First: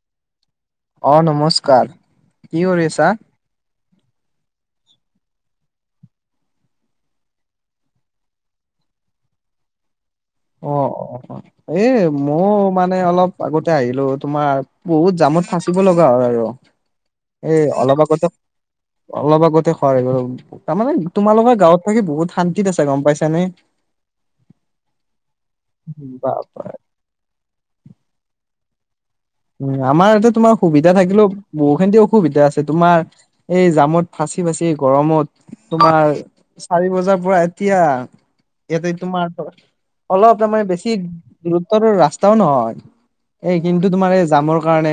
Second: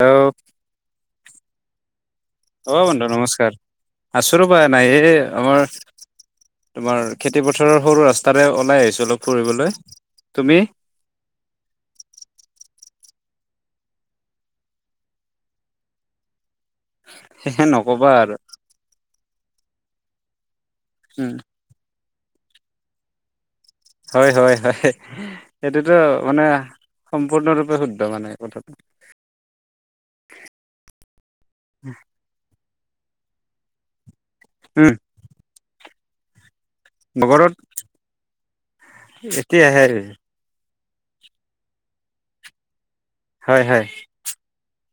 অ অ নমস্কাৰ কি অ কৰি বন্ধু আছা? নমস্কাৰ আছো ৰবা এনাই এই আমাৰ তোমাৰ খেতি পথাৰৰ সৰু ৰাস্তাৰে ওলাই আহিছো অলপ ফুৰিবলৈ। তুমি অ অ অ এ মই মানে অলপ আগতে আহিলো তোমাৰ বহুত জামত ফাচিব লগা হয়। আৰু এ সেহে অলপ নকবা আগত আৰু অলপ আগতে হয় আৰু তাৰমানে উম তোমালোকৰ গাঁৱত থাকি বহুত শান্তিত আছে গ'ম পাইছানে। হয় হয় হয় এইটোতো মানে বাপৰে সম্পূৰ্ণৰূপে শুদ্ধ মানে কথাটো উ আমাৰ ইয়াতে তোমাৰ সুবিধা থাকিলেও বহুখিনি অসুবিধা আছে। তোমাৰ এই জামত ফাঁচি ফাচি উম গৰমত তোমাৰ চাৰি বজাৰ পৰা বগৰত এতিয়া। এইতিয়া তোমাৰ ত এতিয়াহে অলপ তাৰ মানে বেছি দূত্বৰ ৰাস্তাও নহয় এই হয় হয় কিন্তু তোমাৰ জামৰ কাৰণে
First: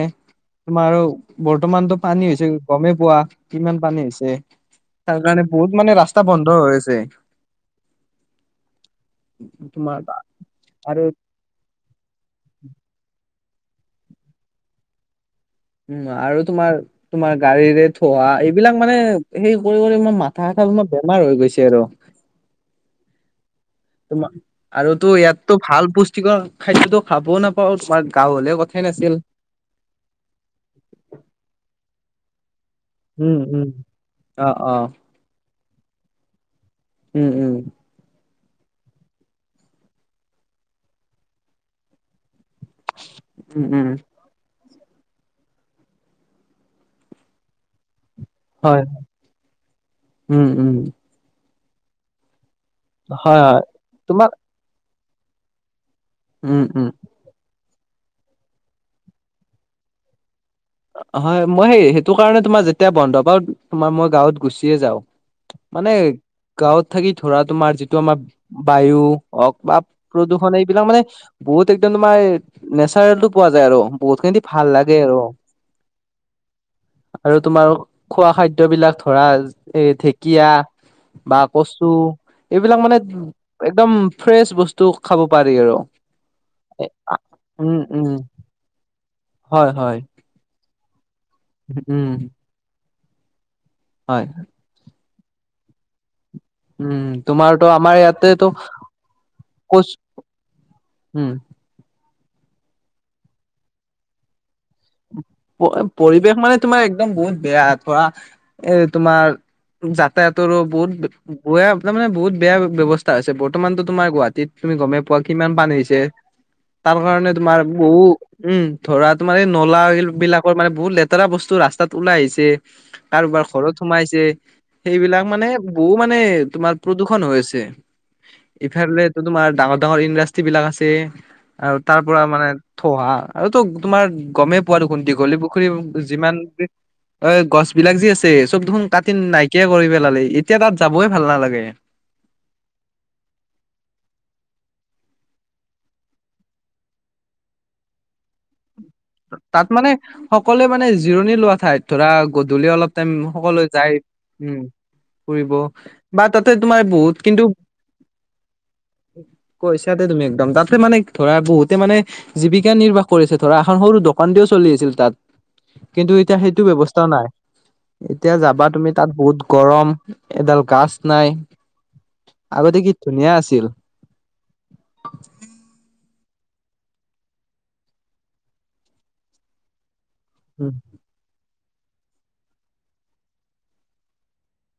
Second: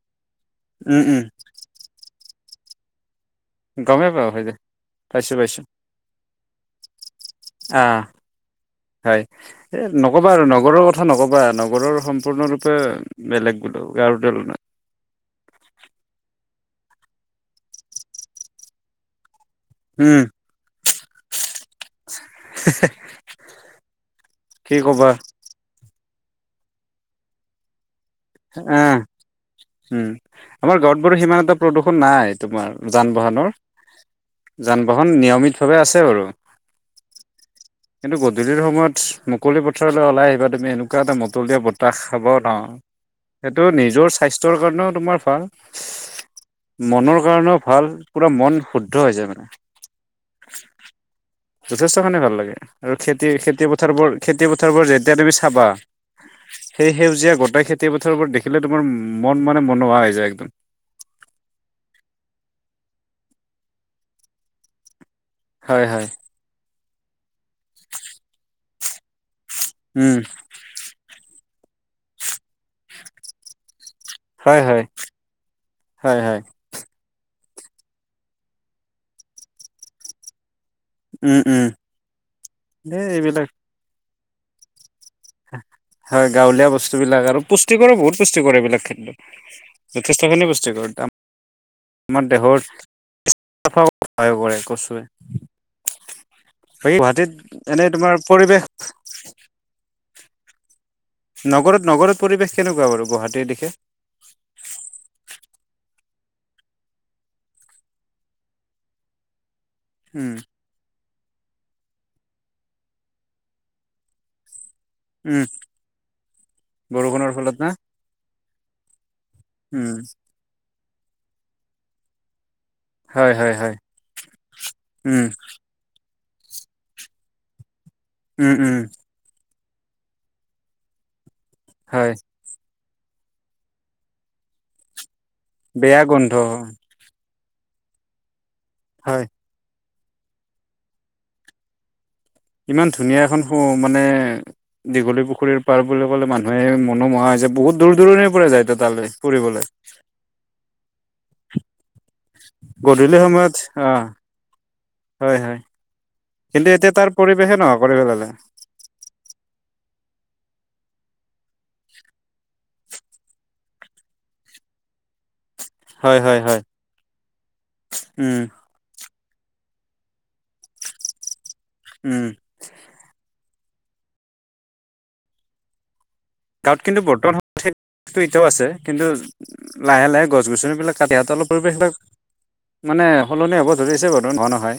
তোমাৰ উম উম বৰ্তমানতটো পানী হৈছে গমেই পোৱা। কিমান পানী গমেই পাওঁ হৈছে হয় দে তাৰ পাইছো কাৰণে বহুত মানে ৰাস্তা বন্ধ হৈ আছে। অ হয় তোমাৰ নকবা আৰু নগৰৰ আৰু কথা নক'বা নগৰৰ সম সম্পূৰ্ণ ৰূপে বেলেগ বোলো কাৰো ডালো নাই। উম আৰু তোমাৰ তোমাৰ গাড়ীৰে থোৱা এইবিলাক মানে সেই কৰি কৰি ইাৰ মাথা খাৰ বেমাৰ হৈ গৈছে। আৰু- হে তোমাৰ আৰু তো ইয়াতো ভাল পুষ্টিকৰ খাদ্যতো খাবও নাপাও তোমাক- অ উম আমাৰ ঘৰ বোৰো সিমান এটা প্ৰদূষণ নাই। তোমাৰ যান উম বাহনৰ উম অ অ যান বাহন নিয়মিতভাৱে আছে বাৰু- উম উম কিন্তু গধূলিৰ সময়ত মুকলি পথাৰলৈ ওলাই আহিবা তুমি এনেকুৱা এটা মতলীয়া বতাহ খাব নাৰওঁ সেইটো উম উম নিজৰ স্বাস্থ্যৰ কাৰণেও তোমাৰ ভাল। মনৰ কাৰণেও ভাল পুৰা মন হয় শুদ্ধ হৈ যায় মানে উম উম যথেষ্টখিনি ভাল লাগে। আৰু খেতি হয় হয় খেতিপথাৰবোৰ তোমাক খেতি পথাৰবোৰ যেতিয়া তুমি চাবা উম উম সেই সেউজীয়া গোটেই খেতি গোটেই পথাৰবোৰ দেখিলে তোমাৰ মন মানে মনোহোৱা হৈ যায় একদম হয় মই সেই সেইটো কাৰণে তোমাৰ যেতিয়া বন্ধ পাওঁ তোমাৰ মই গাঁৱত গুচিয়ে যাওঁ- হয় মানে হয়, গাঁৱত থাকি ধৰা তোমাৰ যিটো আমাৰ বায়ু, হওক বা উম, প্ৰদূষণ এইবিলাক মানে বহুত একদম তোমাৰ নেচাৰেলটো পোৱা যায় আৰু বহুত খিনি হয় ভাল লাগে আৰু হয়। আৰু তোমাৰ খোৱা খাদ্য বিলাক ধৰা এ ঠিক ঢেকিয়াল, উম, বা উম, কচু, এইবিলাক মানে এই এইবিলাক একদম ফ্ৰেচ বস্তু- তো খাব পাৰি আৰু হয় গাঁৱলীয়া বস্তু বিলাক আৰু উম পুষ্টিকৰে উম বহুত পুষ্টিকৰে এইবিলাক খাদ্য হয় হয় যে- সেইখিনি বস্তু কৰ উম আমাৰ দেহৰ হয় সহায় কৰে কচুৱে বাকী উম গুৱাহাটীত তোমাৰতো এনে আমাৰ তোমাৰ ইয়াতেতো পৰিৱেশ কচু উম নগৰত নগৰ পৰিৱেশ কেনেকুৱা বাৰু গুৱাহাটীৰ দিশে পৰিৱেশ মানে তোমাৰ একদম বহুত বেয়া ধৰা এ তোমাৰ উম যাতায়াতৰো বহুত গোৱা তাৰ মানে বহুত বেয়া ব্যৱস্থা আছে বৰ্তমানতো তোমাৰ গুৱাহাটীত তুমি গমেই পোৱা উম কিমান পানী হৈছে তাৰ বৰষুণৰ কাৰণে ফলত তোমাৰ না বহু উম ধৰা তোমাৰ এ কলা উম ৰিল বিলাকৰ মানে বহুত লেতেৰা বস্তু ৰাস্তাত ওলাই আহিছে। হয় কাৰোবাৰ হয় ঘৰত হয় সোমাইছে সেইবিলাক উম মানে বহু মানে তোমাৰ প্ৰদূষণ হৈছে উম উম ইফালে এইটো তোমাৰ ডাঙৰ ডাঙৰ ইণ্ডাষ্ট্ৰ্ৰী বিলাক আছে আৰু তাৰ হয় পৰা মানে থহা আৰুতো তোমাৰ গমেই পোৱা দেখোন দীঘলী পুখুৰী বেয়া গোন্ধ যিমান টি অ গছ বিলাক যি আছে চব দেখোন কাটি হয় নাইকিয়া কৰি পেলালে এতিয়া তাত যাবই ভাল নালাগে। ইমান ধুনীয়া এখন স মানে দীঘলী পুখুৰীৰ পাৰ বুলি ক'লে মানুহে মনোমোহা হৈছে বহুত দূৰ-দূৰণিৰ পৰা যায় ত তালৈ। ফুৰিবলৈ তাত মানে সকলোৱে মানে জিৰণি লোৱা ঠাইত ধৰা গধূলি অলপ টাইম সময়ত সকলোৱে অ যায় উম উ উ। হয় হয় ফুৰিব বা তাতে কিন্তু তোমাৰ এতিয়া তাৰ বহুত কিন্তু পৰিৱেশে নোহোৱা কৰি পেলালে। কৈছাতে তুমি একদম তাতে মানে ধৰা বহুতে মানে জীৱিকা নিৰ্বাহ কৰিছে ধৰা এখন সৰু দোকান দিও চলি আছিল তাত। কিন্তু হয় এতিয়া হয় হয়। সেইটো ব্যৱস্থা নাই এতিয়া উম যাবা তুমি তাত বহুত গৰম এডাল গাছ নাই উম আগতে কি ধুনীয়া আছিল। গাঁৱত কিন্তু বৰ্তমান সময়ত হে এইটো এতিয়াও আছে কিন্তু লাহে-লাহে গছ উম গছনিবিলাক কাটইতে অলপ পৰিৱেশবিলাক মানে সলনি হ'ব ধৰিছে বাৰু নোহোৱা নহয়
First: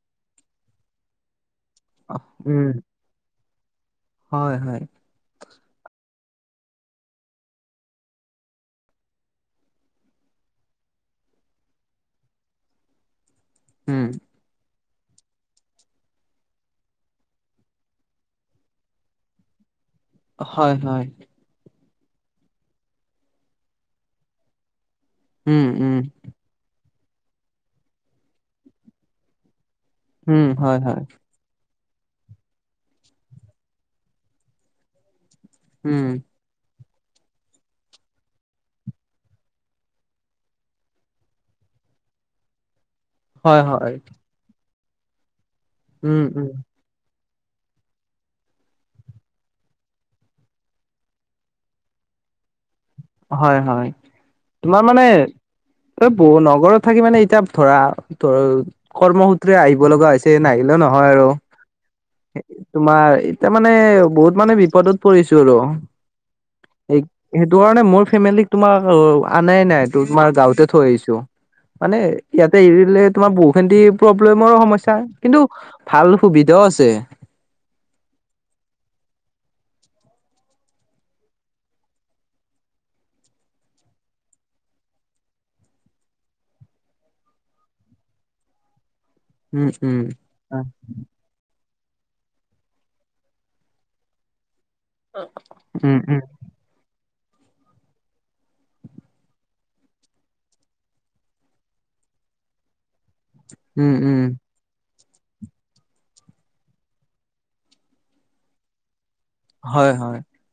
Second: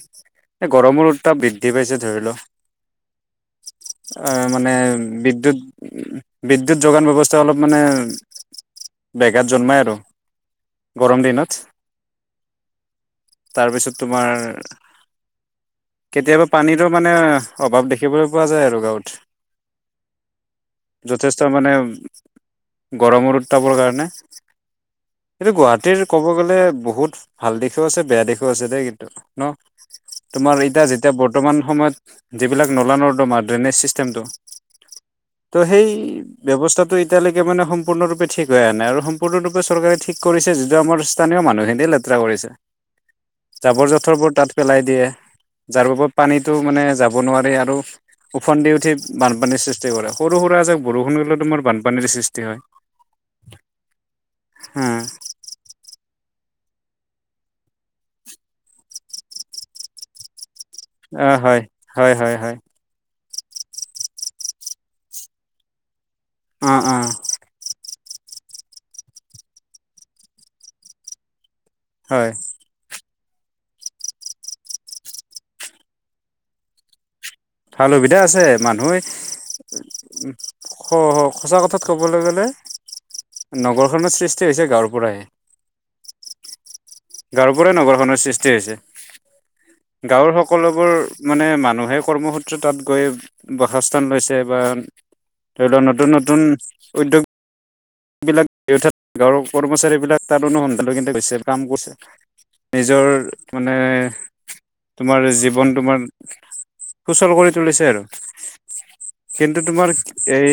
এই গৰমত তাপ বৃদ্ধি পাইছে ধৰিলও। চি চিৰিপ চিৰিপ উম চিৰিপ আহ হয় মানে হয় বিদ্যুৎ উহ বিদ্যুৎ যোগান ব্যৱস্থা অলপ মানে বেঘাত জন্মায় আৰু গৰম দিনত। তাৰপিছত উম তোমাৰ কেতিয়াবা পানীৰো মানে অভাৱ দেখিবলৈ পোৱা যায় আৰু গাঁৱত। হয় হয়। যথেষ্ট মানে গৰমৰ উত্তাপৰ কাৰণে এইটো উম উম গুৱাহাটীৰ ক'ব গ'লে বহুত ভাল দিশো আছে বেয়া দিশো আছে দেই কিন্তু ন, উম, তোমাৰ হয়, এতিয়া হয়, যেতিয়া ব বৰ্তমান সময়ত যিবিলাক নলা-নৰ্দমা ড্ৰেইনেজ চিষ্টেমটো। তো সেই উম, ব্যৱস্থাটো এতিয়ালৈকে মানে সম্পূৰ্ণৰূপে ঠিক হৈ আনে আৰু সম্পূৰ্ণৰূপে চৰকাৰে ঠিক কৰিছে যিটো আমাৰ স্থানীয় মানুহখিনিয়ে লেতেৰা কৰিছে। [inaudible] হয়, জাবৰ-জোথৰ বোৰ তাত পেলাই দিয়ে যাৰ বাবত উম, উম, পানীটো মানে জাব হব নোৱাৰে আৰু ওফন্দি উঠি বানপানীৰ সৃষ্টি কৰে। সৰু-সুৰা এজাক বৰষুণ হ'লেও তোমাৰ বানপানীৰ সৃষ্টি হয়। হয় হয়, তোমাৰ উম, মানে এই বহু নগৰত থাকি মানে এতিয়া ধৰা তৰল কৰ্মসূত্ৰে আহিব লগা হৈছে নাহিলে ন অ, হয় হয় হয় হয়। তোমাৰ এতিয়া মানে বহুত মানে বিপদত পৰিছো আৰু অঁ অঁ এই অঁ। সেইটো কাৰণে মোৰ ফেমিলী তোমাৰ ও ও ও আনাই নাই ত তোমাৰ গাঁৱতে থৈ আহিছো। মানে হয় ইয়াত এতিয়া এৰিদিলে তোমাৰ বহু খিনি প্ৰব্লেমৰো সমস্যা হয়, কিন্তু ভাল সুবিধাও আছে। ভাল সুবিধা আছে, মানুহে উ- স স সঁচা কথাত ক'বলৈ গ'লে নগৰখনো সৃষ্টি হৈছে গাঁৱৰ পৰাই। গাঁৱৰ পৰাই নগৰখনৰ সৃষ্টি হৈছে, উম, উম, গাঁৱৰ উম, সকলোবোৰ মানে মানুহে কৰ্মসূত্ৰে তাত গৈ বাসস্থান লৈছে বা- ধৰিল উম, নতুন নতুন উদ্যোগ - মানুহ বিলাকত অৰ্থাৎ গাঁৱৰ কৰ্মচাৰী বিলাক তাত অনুসন্ধান লৈ গৈছে কাম কৰিছে। নিজৰ মানে উম, উম, - তোমাৰ জীৱন তোমাৰ সুচল কৰি তুলিছে আৰু। কিন্তু তোমাৰ হয়, হয়, এই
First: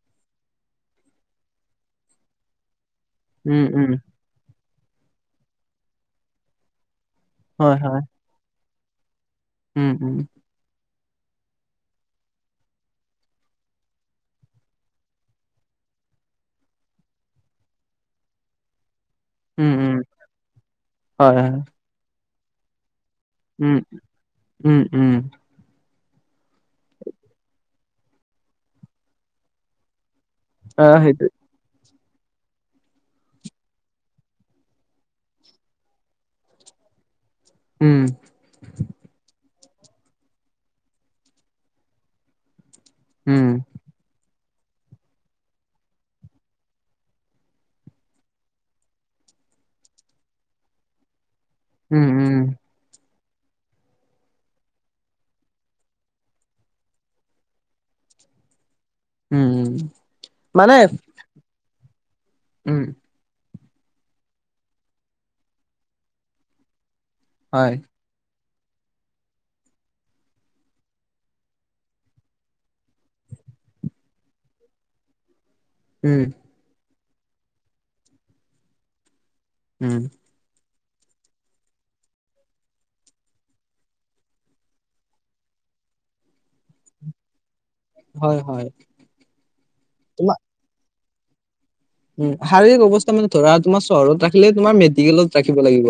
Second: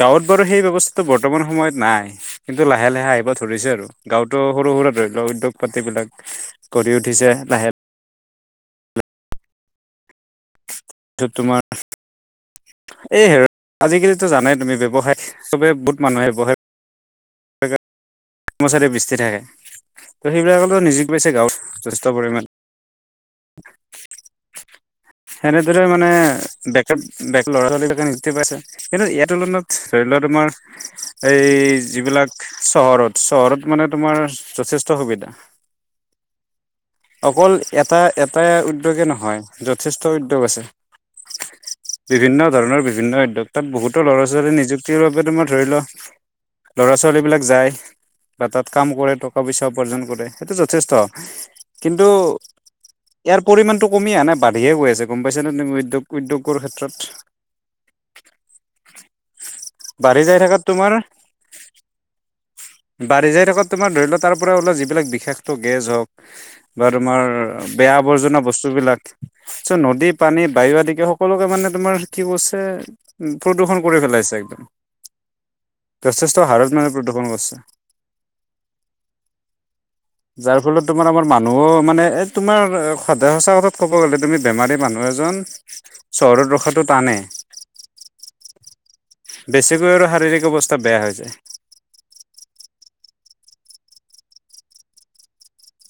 গাঁৱত বাৰু সেই ব্যৱস্থাটো বৰ্তমান - বৰ্তমান সময়ত নাই, কিন্তু লাহে লাহে আহিব উম, ধৰিছে আৰু উম, গাঁৱত - টো সৰু সুৰা ধৰি লওক উদ্যোগ পাতি বিলাক গঢ়ি উঠিছে। লাহে হয়, হয়। উম, উম। টো তোমাৰ - এই হে আজিকালিতো জানে তুমি ব্যৱসায় চবে বহুত মানুহে বহে। কৰ্মচাৰী ব্যস্ত থাকে উম উম ত' সেইবিলাকলৈ নিযুক্ত পাইছে হয় হয় গাঁৱত যথেষ্ট পৰিমাণ। উম, উম উম। সেনেদৰে মানে বে বে ল'ৰা ছোৱালী বিলাক। পাইছে, কিন্তু ইয়াৰ তুলনাত ধৰি লোৱা তোমাৰ আহ সেইটো এই - যিবিলাক চহৰত, চহৰত মানে তোমাৰ যথেষ্ট সুবিধা। অকল এটা উম এটা - এটা উদ্যোগ নহয়, যথেষ্ট উদ্যোগ আছে, বিভিন্ন ধৰণৰ বিভিন্ন - বিভিন্ন উম উদ্যোগ, তাত বহুতো ল'ৰা ছোৱালী নিযুক্তিৰ বাবে তোমাৰ ধৰিল - ল'ৰা ছোৱালীবিলাক যায়। বা তাত কাম কৰে টকা পইচা উপাৰ্জন কৰে, সেইটো যথেষ্ট, উম কিন্তু উম - ইয়াৰ পৰিমাণটো কমি আহে নাই বাঢ়িয়ে গৈ আছে, গম পাইছ নে উদ্যোগ উদ্যোগৰ ক্ষেত্ৰত। উম, উম। বাঢ়ি যাই থাকাত মানে তোমাৰ - উম, বাঢ়ি যাই থাকাত তোমাৰ ধৰি লোৱা তাৰ পৰা ওলোৱা যিবিলাক বিষাক্ত গেছ হওক বা তোমাৰ - তোমাৰ হয় বেয়া - আৱৰ্জনা বস্তু বিলাক, চ্ নদী পানী বায়ু আদিকে সকলোকে মানে তোমাৰ কি কৈছে - উম প্ৰদূষণ কৰি পেলাইছে একদম। উম যথেষ্ট হাৰত মানে প্ৰদূষণ কৰিছে। উম, যাৰ ফলত তোমাৰ আমাৰ মানুহো মানে এ তোমাৰ সদায় সঁচা কথাত ক'ব গ'লে তুমি - বেমাৰী মানুহ এজন চহৰত ৰখাটো টানে। হয়, হয় বেছিকৈ আৰু তোমাৰ শাৰীৰিক অৱস্থা বেয়া হৈ যায়। উম, শাৰীৰিক অৱস্থা মানে ধৰা তোমাৰ চহৰত ৰাখিলে তোমাৰ মেডিকেলত ৰাখিব লাগিব।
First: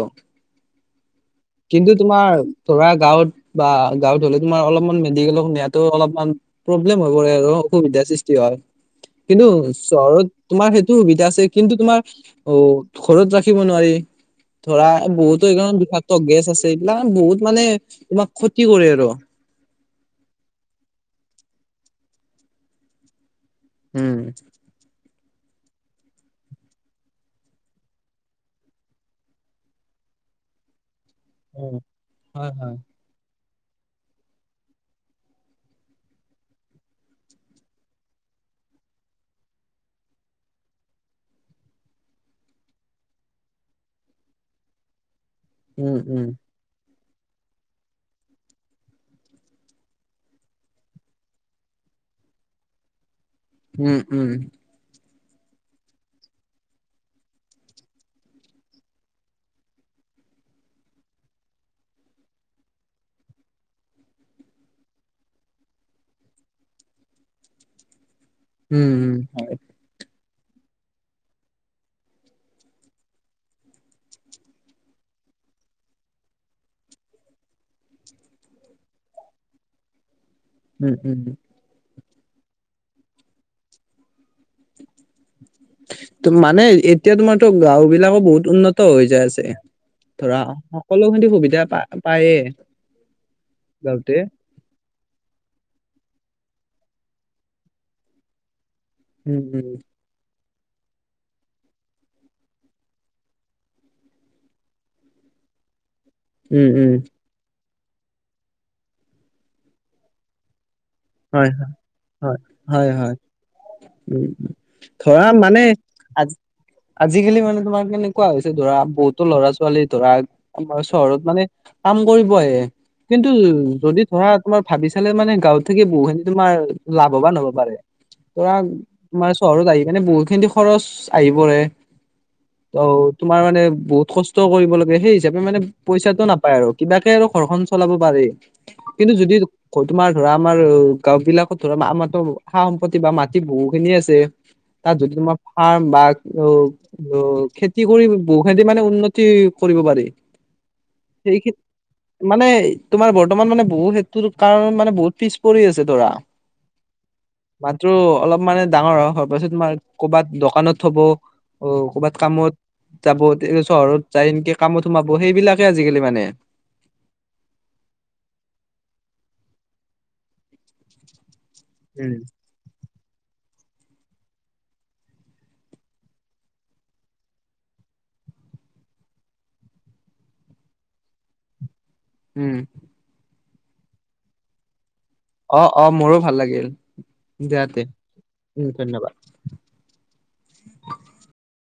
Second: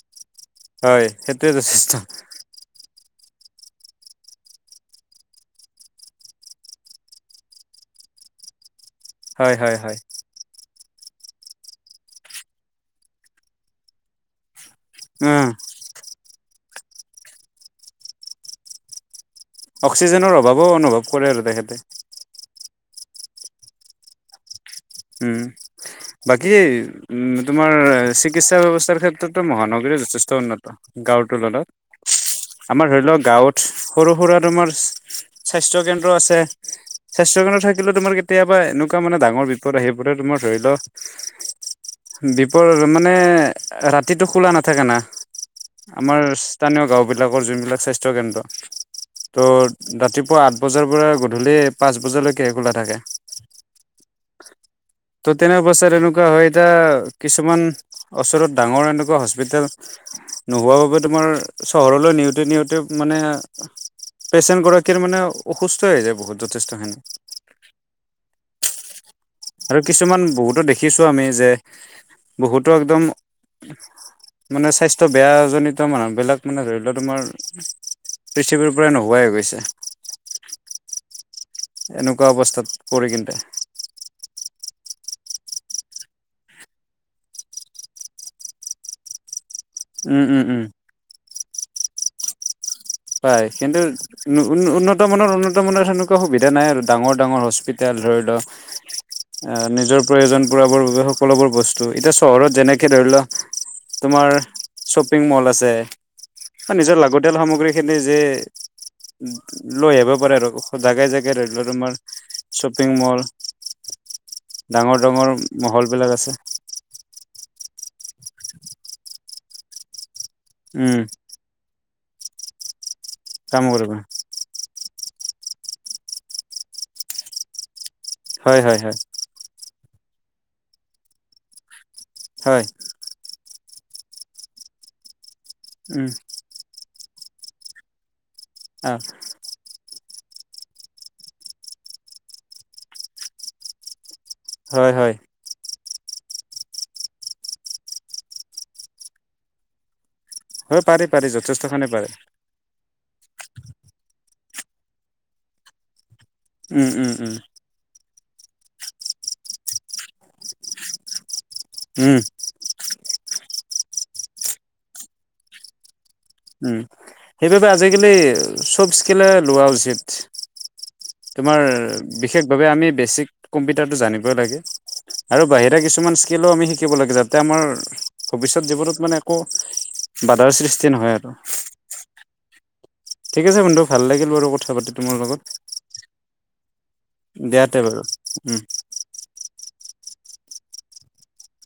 হয়, সেইটোৱে কিন্তু যথেষ্ট তোমাৰ ধৰা গাঁৱত বা গাঁৱত হলে তোমাৰ অলপমান মেডিকেলত নিয়াতো অলপমান - প্ৰব্লেম হৈ পৰে আৰু অসুবিধাৰ সৃষ্টি হয়, কিন্তু হয় হয় হয় চহৰত - তোমাৰ সেইটো সুবিধা আছে, কিন্তু তোমাৰ অ ঘৰত ৰাখিব নোৱাৰি। ধৰা বহুতো উম এইবোন বিষাক্ত গেছ আছে এইবিলাক বহুত মানে তোমাক ক্ষতি কৰে আৰু অক্সিজেনৰ অভাৱো অনুভৱ কৰে আৰু তেখেতে উম উম বাকী এই উম তোমাৰ চিকিৎসা ব্যৱস্থাৰ ক্ষেত্ৰতো মহানগৰী যথেষ্ট উন্নত গাঁৱত তুলনাত হয় হয়। আমাৰ ধৰি লওঁক গাঁৱত সৰু সৰুৱা তোমাৰ স্বাস্থ্য কেন্দ্ৰ আছে স্বাস্থ্য কেন্দ্ৰ থাকিলেও তোমাৰ কেতিয়াবা এনেকুৱা মানে ডাঙৰ বিপদ আহি পৰে তোমাৰ ধৰি লও বিপদ মানে ৰাতিটো খোলা নাথাকে না উম আমাৰ উম স্থানীয় গাঁওবিলাকৰ যোনবিলাক স্বাস্থ্যক কেন্দ্ৰ ত' ৰাতিপুৱা আঠ বজাৰ পৰা গধূলি পাঁচ বজালৈকে খোলা থাকে উম উম ত' তেনে অৱস্থা এনেকুৱা হয় যায় কিছুমান ওচৰত ডাঙৰ এনেকুৱা হস্পিতেল নোহোৱা বাবে তোমাৰ চহৰলৈ নিওঁতে নিওঁতে মানে প্ৰেচেণ্ট গৰাকীৰ মানে অসুস্থ হৈ যায় বহুত যথেষ্টখিনি উম উম হয় আৰু কিছুমান বহুতো দেখিছোঁ আমি যে বহুতো একদম মানে স্বাস্থ্য বেয়াজিত মানুহবিলাক মানে ধৰি লও তোমাৰ পৃথিৱীৰ পৰাই নোহোৱাই গৈছে উম উম উম এনেকুৱা অৱস্থাত পৰি কিন্তে ত মানে এতিয়া তোমাৰতো গাওঁ বিলাকো বহুত উন্নত হৈ যায় আছে উম উম ধৰা উম সকলোখিনি সুবিধা পা পায়েই হয় কিন্তু উ উ উন্নতমানানৰ উন্নতমানানৰ সেনেকুৱা সুবিধা নাই আৰু ডাঙৰ ডাঙৰ হস্পিতেল ধৰি লওঁক উম আহ উম নিজৰ প্ৰয়োজন পূৰাৰ বাবে সকলোবোৰ বস্তু এতিয়া চহৰত যেনেকে ধৰি লোৱা তোমাৰ শ্বপিং মল আছে উম অ উম নিজৰ লাগতিয়াল সামগ্ৰী খিনি যে লৈ আহিব পাৰে আৰু জেগাই জেগাই হয় ধৰি হয় লোৱা তোমাৰ হয় হয় শ্বপিং হয় মল উম, ডাঙৰ ধৰা ডাঙৰ মানে মহল বিলাক আ আছে আজিকালি মানে তোমাৰ কেনেকুৱা হৈছে ধৰা বহুতো ল'ৰা ছোৱালী ধৰা আমাৰ উম চহৰত মানে কাম কৰিব আহে কিন্তু কাম কৰিব যদি ধৰা তোমাৰ ভাবি চালে মানে গাঁৱত থাকি বহু খিনি তোমাৰ লাভৱান হ'ব পাৰে ধৰা হয় হয় হয় তোমাৰ চহৰত আহি কেনে বহুত খিনি খৰচ আহি পৰে হয়। অ', তোমাৰ মানে বহুত কষ্ট কৰিব লাগে সেই হিচাপে মানে উম পইচাটো নাপায় আৰু কিবাকে আৰু ঘৰখন চলাব পাৰি অ কিন্তু যদি ‌ হয় তোমাৰ ধৰা আমাৰ গাঁও বিলাকত ধৰ আমাৰতো সা সম্পত্তি বা মাটি বহু খিনি আছে হয় তাত হয় দুদিন মান ফাৰ্ম বা অ', তো খেতি কৰি বহু খেতি মানে উন্নতি কৰিব পাৰি। হয় পাৰি পাৰি সেইখিনি যথেষ্টখিনি পাৰে মানে তোমাৰ বৰ্তমান মানে বহুত সেইটোৰ কাৰণ মানে বহুত পিছ পৰি আছে ধৰা উম, উম, উম। মাত্ৰ অলপ মানে ডাঙৰ হ হোৱাৰ পাছত তোমাৰ কৰবাত দোকানত থ'ব অ', উম ক'বাত কামত যাব চহৰত যায় এনেকে কামত সোমাব সেইবিলাকে আজিকালি মানে। উম, সেইবাবে আজিকালি সব স্কিলে লোৱা উচিত। তোমাৰ উম বিশেষভাৱে আমি বেচিক কম্পিউটাৰটো জানিবই লাগে। আৰু বাহিৰা কিছুমান স্কিলো আমি শিকিব লাগে যাতে আমাৰ ভৱিষ্যত জীৱনত মানে একো বাধাৰ সৃষ্টি নহয় আৰু। উম। ঠিক আছে বন্ধু ভাল লাগিল বাৰু কথা পাতি তোমাৰ লগত। অ', অ', মোৰো ভাল লাগিল দিয়া তে উম, ধন্যবাদ।